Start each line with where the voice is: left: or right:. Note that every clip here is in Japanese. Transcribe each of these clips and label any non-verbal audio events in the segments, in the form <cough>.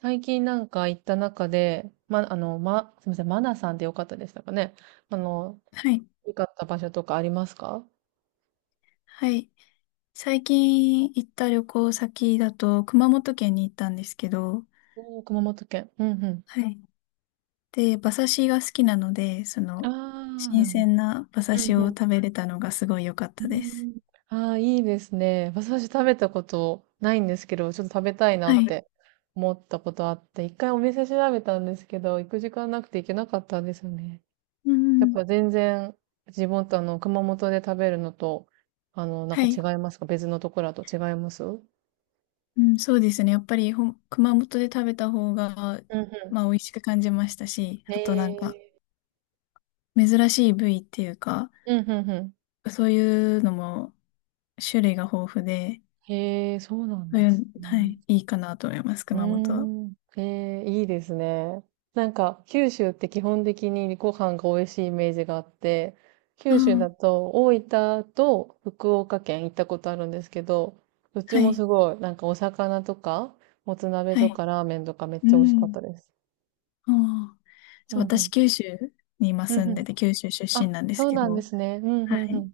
right: 最近行った中で、ま、あの、ま、すみません、マナさんでよかったでしたかね。あの、
left: はい。
right: 良かった場所とかありますか？
left: はい。最近行った旅行先だと、熊本県に行ったんですけど、
right: おー、熊本県。うんうん。
left: はい。で、馬刺しが好きなので、
right: ああ、
left: 新
right: なるほど。
left: 鮮な馬刺
right: うん
left: しを
right: うん。
left: 食べれたのがすごい良かっ
right: うー
left: たです。
right: ん。ああー、いいですね。私食べたことないんですけど、ちょっと食べたいな
left: は
right: っ
left: い。
right: て思ったことあって、一回お店調べたんですけど、行く時間なくて行けなかったんですよね。
left: う
right: やっ
left: ん。
right: ぱ全然自分と熊本で食べるのと、あの、なん
left: は
right: か
left: い。
right: 違いますか？別のところだと違います
left: うん、そうですね。やっぱり熊本で食べた方が、
right: うんう
left: まあ、美味しく感じましたし、
right: ん。へ
left: あとなんか、
right: え。
left: 珍しい部位っていうか、
right: うん、うんう
left: そういうのも種類が豊富で、
right: ん。へえ、そうなん
left: そう
right: で
left: い
right: す
left: う、は
right: ね。
left: い、いいかなと思います、
right: うー
left: 熊本は。
right: ん。へえ、いいですね。九州って基本的にご飯が美味しいイメージがあって、
left: あ
right: 九州だ
left: あ、
right: と大分と福岡県行ったことあるんですけど、どっち
left: は
right: もす
left: い、
right: ごい、お魚とか、もつ鍋
left: は
right: と
left: い。
right: かラーメンとかめっ
left: う
right: ちゃ美味しかっ
left: ん。
right: たです。
left: ああ、
right: う
left: そう、
right: んう
left: 私、
right: ん。
left: 九州に今
right: う
left: 住
right: んう
left: んで
right: ん。
left: て、九州出
right: あ、
left: 身なんです
right: そう
left: け
right: なんで
left: ど、
right: すね。うんう
left: は
right: んう
left: い。
right: ん。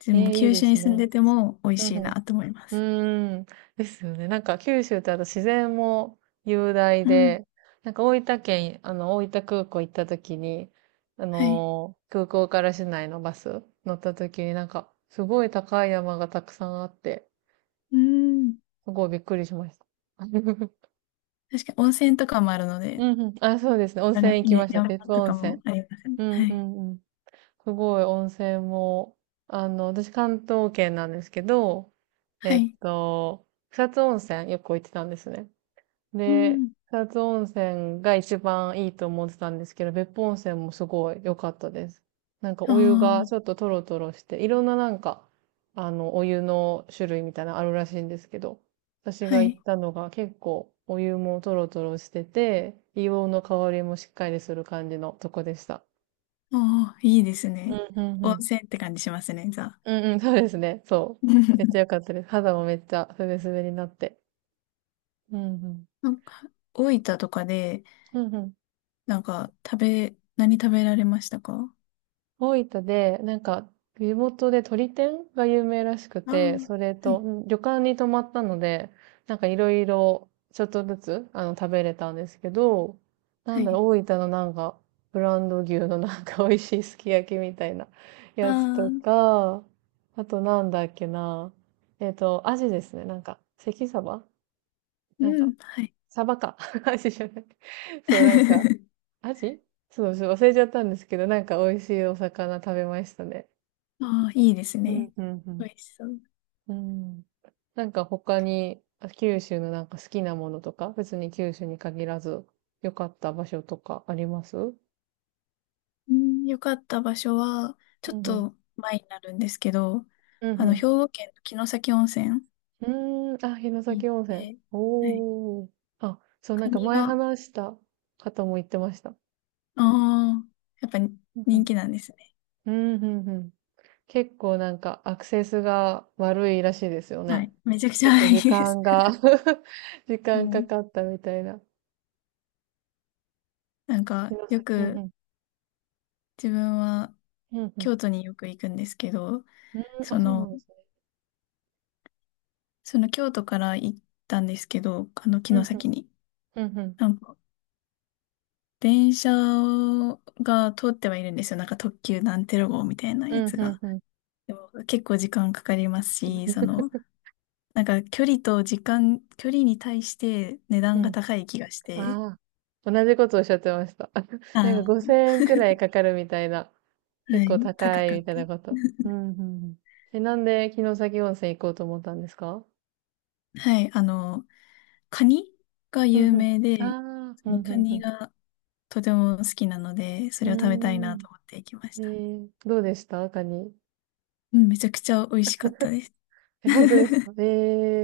left: で
right: え
left: も、
right: え、いい
left: 九
right: で
left: 州
right: す
left: に住ん
right: ね。
left: でても美味
right: う
left: し
right: ん
left: いな
right: う
left: と思います。
right: ん。うーん、ですよね。九州ってあと自然も雄大
left: うん。
right: で、大分県、大分空港行った時に、
left: はい。
right: 空港から市内のバス乗った時にすごい高い山がたくさんあって、
left: うん。
right: すごいびっくりしました。<laughs>
left: 確かに温泉とかもあるの
right: う
left: で、
right: んうん。あ、そうですね。温
left: あれ、
right: 泉行き
left: ね、
right: ました。
left: 山
right: 別府
left: と
right: 温
left: かも
right: 泉。
left: ありますね。
right: うん
left: は
right: う
left: い。
right: んうん。すごい温泉も、私関東圏なんですけど、
left: は
right: えっ
left: い。
right: と、草津温泉よく行ってたんですね。
left: う
right: で、
left: ん。
right: 草津温泉が一番いいと思ってたんですけど、別府温泉もすごい良かったです。なんか
left: あ
right: お湯がち
left: あ、
right: ょっとトロトロして、いろんななんか、あの、お湯の種類みたいなのあるらしいんですけど、私
left: は
right: が行っ
left: い。
right: たのが結構お湯もトロトロしてて、硫黄の香りもしっかりする感じのとこでした。
left: ああ、いいです
right: う
left: ね。
right: ん、うん、う
left: 温
right: ん。
left: 泉って感じしますね、じゃあ。
right: うん、うん、そうですね。そう。めっちゃ良か
left: <laughs>
right: ったです。肌もめっちゃすべすべになって。うん、うん。
left: なんか、大分とかで、
right: うん、うん。
left: なんか、何食べられましたか？
right: 大分で、地元で鳥天が有名らしく
left: ああ
right: て、
left: ー、
right: それ
left: は
right: と、
left: い。
right: うん旅館に泊まったので、なんかいろいろ、ちょっとずつ、食べれたんですけど、な
left: は
right: んだろ
left: い。
right: う、大分の、ブランド牛の <laughs> なんか美味しいすき焼きみたいな <laughs>
left: あ
right: やつと
left: ー、
right: か、あとなんだっけな、アジですね、なんか、関サバ
left: う
right: なんか、
left: ん。はい。
right: サバか。<laughs> アジじゃない。<laughs> そう、なんか、
left: <laughs>
right: アジそうそう、忘れちゃったんですけど、なんか美味しいお魚食べましたね。
left: ああ、いいです
right: う
left: ね。
right: ん、うん、
left: 美味しそう。
right: うん。うんなんか他に、あ九州のなんか好きなものとか、別に九州に限らず、良かった場所とかありますうん
left: うん、よかった場所は、ちょ
right: う
left: っ
right: ん。
left: と前になるんですけど、
right: うん
left: あの、兵
right: う
left: 庫県の城崎温泉
right: ん。うーん、あ、城
left: に行
right: 崎
left: っ
right: 温泉。
left: て、はい。
right: おー。あ、そう、な
left: カ
right: んか
left: ニ
right: 前
left: が、あ
right: 話した方も言ってました。
left: あ、やっぱ
right: うんう
left: 人
right: ん。
left: 気なんですね。
right: うんうんうん。結構なんかアクセスが悪いらしいですよ
left: はい。
right: ね。
left: めちゃくち
right: 結構
left: ゃい
right: 時
left: いです。
right: 間が <laughs> 時
left: は
right: 間か
left: い。
right: かったみたいな。
left: なんか、
right: 城
left: よ
right: 崎。うんう
left: く
right: ん。
left: 自分は
right: うんうん。
left: 京都によく行くんですけど、
right: うん、
left: そ
right: あ、そうな
left: の、
right: んですね。
left: その、京都から行ったんですけど、あの、
right: う
left: 城
right: ん、ふん、
left: 崎に。
right: うんうん
left: なんか、電車が通ってはいるんですよ。なんか特急なんてろ号みたいな
right: う
left: や
right: ん
left: つ
right: うん、
left: が。
right: うんん。
left: でも結構時間かかりますし、その、
right: <laughs>
left: なんか距離と時間、距離に対して値
right: う
left: 段が
right: ん。
left: 高い気がして、
right: ああ、同じことおっしゃってました。<laughs> なんか
left: あ
right: 5000円くらいかかるみたいな。
left: ー、は
right: 結構
left: い、高
right: 高
left: か
right: い
left: っ
right: み
left: た。
right: たいなこと。うんうんうん。え、なんで城崎温泉行こうと思ったんですか？
left: はい、あの、カニが
right: うん
left: 有
right: う
left: 名
right: ん。
left: で、
right: ああ、う
left: そ
right: ん
left: の
right: う
left: カ
right: ん
left: ニ
right: う
left: がとても好きなので、そ
right: ん。う
left: れを食べたい
right: ー
left: な
right: ん。
left: と思って行きまし
right: え
left: た。
right: ー、どうでしたカニ。
left: うん、めちゃくちゃ美味しかったです。
right: え、本
left: <laughs>
right: 当ですか？え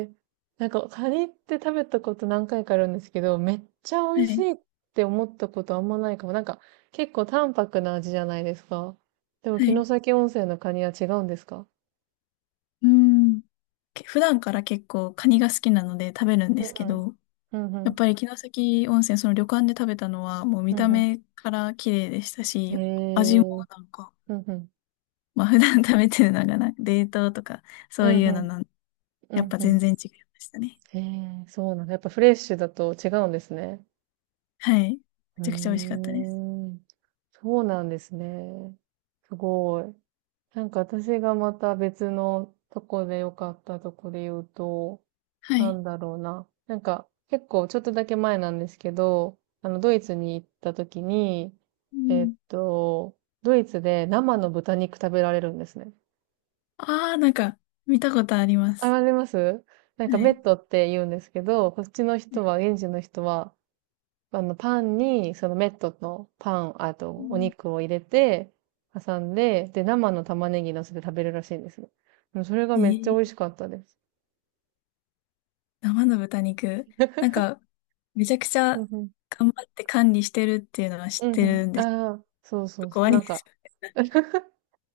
right: え、カニって食べたこと何回かあるんですけど、めっちゃ美
left: は
right: 味し
left: い、
right: いって思ったことあんまないかも。結構淡白な味じゃないですか。でも、
left: は
right: 城
left: い。
right: 崎温泉のカニは違うんですか？
left: うん。普段から結構カニが好きなので食べるん
right: う
left: で
right: ん
left: す
right: う
left: け
right: ん。
left: ど、
right: うんう
left: やっ
right: ん。
left: ぱり城崎温泉、その旅館で食べたのはもう見
right: う
left: た
right: んう
left: 目から綺麗でした
right: ん。え
left: し、味も
right: え
left: なんか、
right: うんうん。
left: まあ普段食べてるのがな、冷凍とか
right: う
left: そう
right: ん
left: い
right: う
left: うの
right: ん。う
left: やっ
right: ん
left: ぱ
right: うん。
left: 全然違いましたね。
right: ええそうなんだ。やっぱフレッシュだと違うんですね。
left: はい。め
right: うー
left: ちゃくちゃ美味しかったです。
right: ん。そうなんですね。すごい。なんか私がまた別のとこで良かったとこで言うと、
left: は
right: な
left: い。
right: んだろうな。なんか結構ちょっとだけ前なんですけど、ドイツに行った時に、
left: う
right: えっ
left: ん。
right: と、ドイツで生の豚肉食べられるんですね。
left: ああ、なんか見たことありま
right: あ、
left: す。
right: ありますなん
left: は
right: かメ
left: い。
right: ットって言うんですけど、こっちの
left: は
right: 人
left: い、
right: は、現地の人はパンに、そのメットのパン、あ
left: う
right: と、お
left: ん、
right: 肉を入れて、挟んで、で、生の玉ねぎ乗せて食べるらしいんですね。でそれが
left: え
right: めっちゃ
left: ー、
right: 美味しかったです。
left: 生の豚肉。なんか、めちゃくち
right: うん
left: ゃ
right: うん。
left: 頑張って管理してるっていうのは
right: う
left: 知っ
right: んう
left: て
right: ん。
left: るんです。ちょ
right: ああ、そう
left: っ
right: そ
left: と
right: うそ
left: 怖
right: う。
left: いです。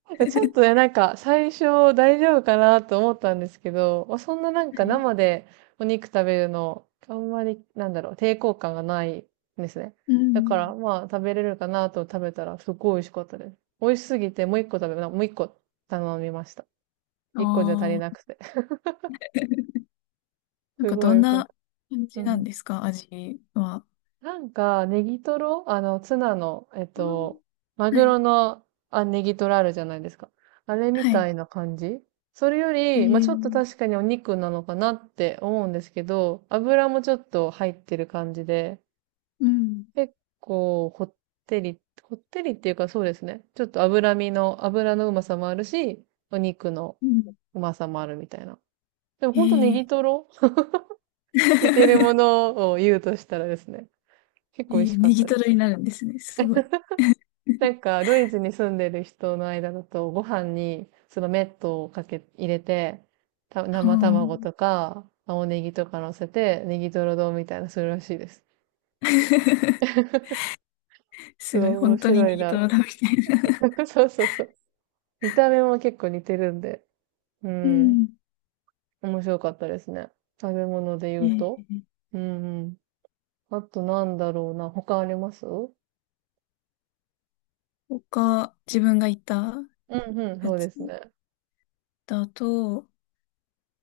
right: ちょっとね、
left: <laughs>
right: 最初大丈夫かなと思ったんですけど、まあそんな
left: はい、
right: 生でお肉食べるの、あんまり、なんだろう、抵抗感がないんですね。
left: う
right: だか
left: ん。
right: ら、まあ、食べれるかなと食べたら、すっごい美味しかったです。美味しすぎて、もう一個頼みました。
left: あ
right: 一個じゃ足りな
left: あ。
right: くて。<laughs>
left: なん
right: す
left: か
right: ご
left: ど
right: い
left: ん
right: よかっ
left: な
right: た。
left: 感
right: う
left: じなん
right: ん
left: ですか、味は。
right: なんか、ネギトロあの、ツナの、えっ
left: うん、
right: と、マ
left: は
right: グロ
left: い、
right: の、あ、ネギトロあるじゃないですか。あれみ
left: は
right: た
left: い。
right: いな感じ。それよ
left: へ
right: り、まあ、ちょっと確
left: え、
right: かにお肉なのかなって思うんですけど、油もちょっと入ってる感じで、
left: うん、
right: 結構、こってりっていうかそうですね。ちょっと脂身の、油のうまさもあるし、お肉の
left: うん。
right: うまさもあるみたいな。でも
left: え
right: ほんとネギ
left: え、
right: トロ
left: <laughs>
right: 似てるも
left: え
right: のを言うとしたらですね、結構美味し
left: え、
right: かっ
left: ネギ
right: た
left: ト
right: で
left: ロ
right: す。
left: になるんですね。すごい。<laughs>
right: ドイツに住んでる人の間だと、ご飯にそのメットを入れて、た
left: ああ、
right: 生卵とか、青ネギとか乗せて、ネギトロ丼みたいなするらしいです。
left: <laughs>
right: <laughs> そ
left: す
right: う、
left: ごい。
right: 面
left: 本当に
right: 白
left: ネ
right: い
left: ギ
right: な
left: ト
right: って。
left: ロだみたいな。
right: <laughs> そうそうそう。見た目も結構似てるんで、う
left: う
right: ん、
left: ん。
right: 面白かったですね。食べ物で言
left: え
right: うと。
left: え、
right: うんうん。あとなんだろうな、他ありますう
left: 他、自分が行った
right: んうん、
left: や
right: そうで
left: つ
right: すね。
left: だと、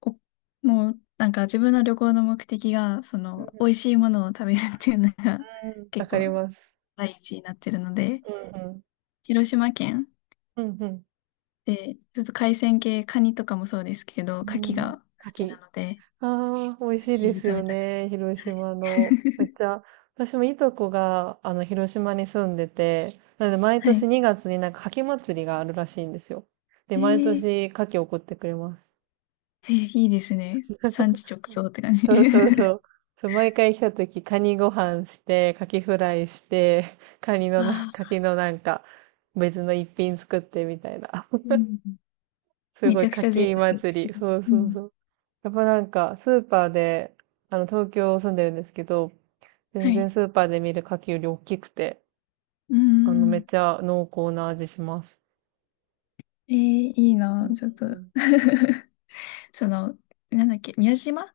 left: お、もう、なんか自分の旅行の目的が、その、美味しいものを食べるっていうのが <laughs>
right: うん、わ
left: 結
right: か
left: 構
right: ります。
left: 第一になってるので、
right: うん
left: 広島県
right: うん。うん
left: で、ちょっと海鮮系、カニとかもそうですけど、
right: う
left: 牡蠣
right: ん。うん。
left: が好
right: 牡
left: き
right: 蠣。
left: なので、
right: ああ、美味しい
left: 牡
right: で
left: 蠣
right: す
left: 食
right: よ
left: べたくて。
right: ね。広
left: はい。
right: 島の。めっち
left: <laughs>
right: ゃ、私もいとこが、広島に住んでて、なので毎
left: は
right: 年
left: い。
right: 2月になんか牡蠣祭りがあるらしいんですよ。で、
left: え
right: 毎
left: ー、
right: 年牡蠣送ってくれます。
left: えー、いいですね。産
right: <laughs>
left: 地直送って感じ。
right: そうそうそう。そう、毎回来た時、カニご飯して、カキフライして、
left: <laughs> あ
right: カキ
left: あ、
right: のなんか、別の一品作ってみたいな。
left: うん、
right: す
left: め
right: ご
left: ち
right: い、
left: ゃくち
right: か
left: ゃ贅
right: き
left: 沢です
right: 祭
left: ね。
right: り。そう
left: う
right: そう
left: ん。
right: そう。やっぱなんか、スーパーで、東京住んでるんですけど、
left: は
right: 全然
left: い。
right: スーパーで見る牡蠣より大きくて、
left: う
right: めっ
left: ん。
right: ちゃ濃厚な味します。
left: えー、いい
right: う
left: な、
right: ん、
left: ちょっと <laughs> その、なんだっけ、宮島、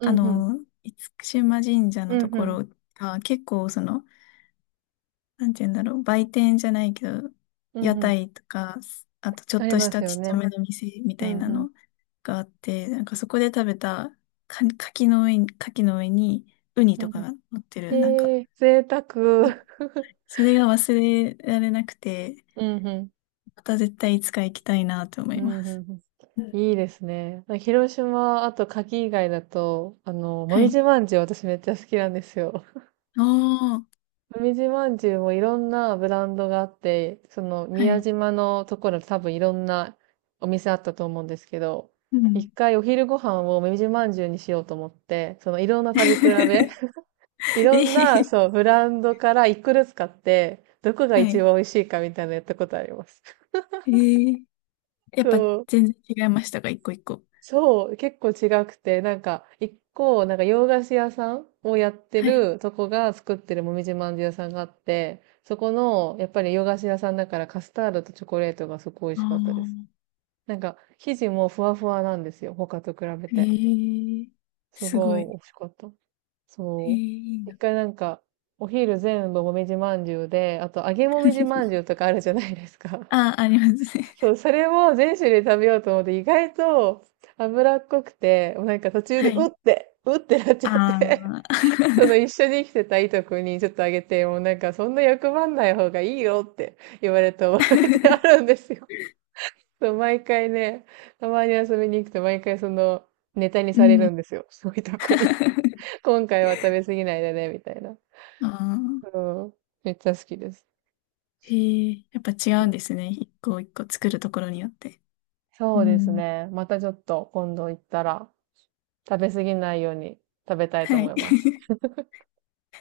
right: う
left: あ
right: ん、うん、
left: の、厳島神社
right: う
left: のと
right: ん、う
left: こ
right: ん、
left: ろが結構その、なんて言うんだろう、売店じゃないけど、
right: う
left: 屋
right: んうん。
left: 台とか、あとちょ
right: あ
left: っ
right: り
left: とし
right: ます
left: た
right: よ
left: ちっちゃ
right: ね。
left: めの店み
right: う
left: たい
right: ん、
left: な
right: うん、
left: のがあって、なんかそこで食べたか、柿の上にウニ
right: うん。
left: と
right: う
left: か
right: ん
left: が乗ってる、なんか、
right: へえ、贅沢。
left: それが忘れられなくて、
right: うん、うん、
left: また絶対いつか行きたいなと思
right: う
left: い
right: ん、う
left: ま
right: ん。
left: す。
right: うんいいですね。広島、あと牡蠣以外だと、も
left: は
right: み
left: い。
right: じまんじゅう私めっちゃ好きなんですよ。
left: おー、
right: もみじまんじゅうもいろんなブランドがあって、その
left: は
right: 宮
left: い。
right: 島のところ多分いろんなお店あったと思うんですけど、
left: う
right: 一
left: ん。
right: 回お昼ご飯をもみじまんじゅうにしようと思って、そのいろんな食べ比べ、<laughs> い
left: <laughs>
right: ろ
left: え
right: んな、
left: ー、
right: そう、ブランドから一個ずつ買って、どこが
left: は
right: 一
left: い。
right: 番美味しいかみたいなのやったことあります。<laughs>
left: えー、やっ
right: そ
left: ぱ
right: う
left: 全然違いましたか、一個一個。
right: そう、結構違くて、なんか、洋菓子屋さんをやって
left: はい。
right: るとこが作ってるもみじまんじゅう屋さんがあって、そこの、やっぱり洋菓子屋さんだからカスタードとチョコレートがすごい美
left: あ
right: 味しかったです。
left: あ、
right: なんか、生地もふわふわなんですよ。他と比べ
left: え
right: て。
left: ー、
right: す
left: すご
right: ごい美
left: い。
right: 味しかった。
left: えー、
right: そ
left: いい
right: う。一
left: な。
right: 回なんか、お昼全部もみじまんじゅうで、あと揚げもみじまんじゅうとかあるじゃないです
left: <laughs>
right: か。
left: ああ、ありますね。
right: そう、それも全種類食べようと思って、意外と脂っこくて、もうなんか途
left: <laughs>
right: 中
left: は
right: でうっ
left: い。
right: て、うってなっちゃって、
left: あ
right: <laughs> その一
left: あ。
right: 緒に生きてたいとこにちょっとあげて、もうなんかそんな欲張んない方がいいよって言われた覚えてあ
left: <laughs>
right: るんですよ。<laughs> そう、毎回ね、たまに遊びに行くと毎回そのネタに
left: う
right: される
left: ん。
right: んですよ。そういうとこに。
left: <laughs>
right: <laughs> 今回は食べ過ぎないでね、みたいな。
left: あ
right: う
left: あ。
right: ん。めっちゃ好きです。
left: えー、やっぱ違うんですね。一個一個作るところによって。う
right: そうです
left: ん。
right: ね。またちょっと今度行ったら食べ過ぎないように食べたいと
left: は
right: 思
left: い。
right: います。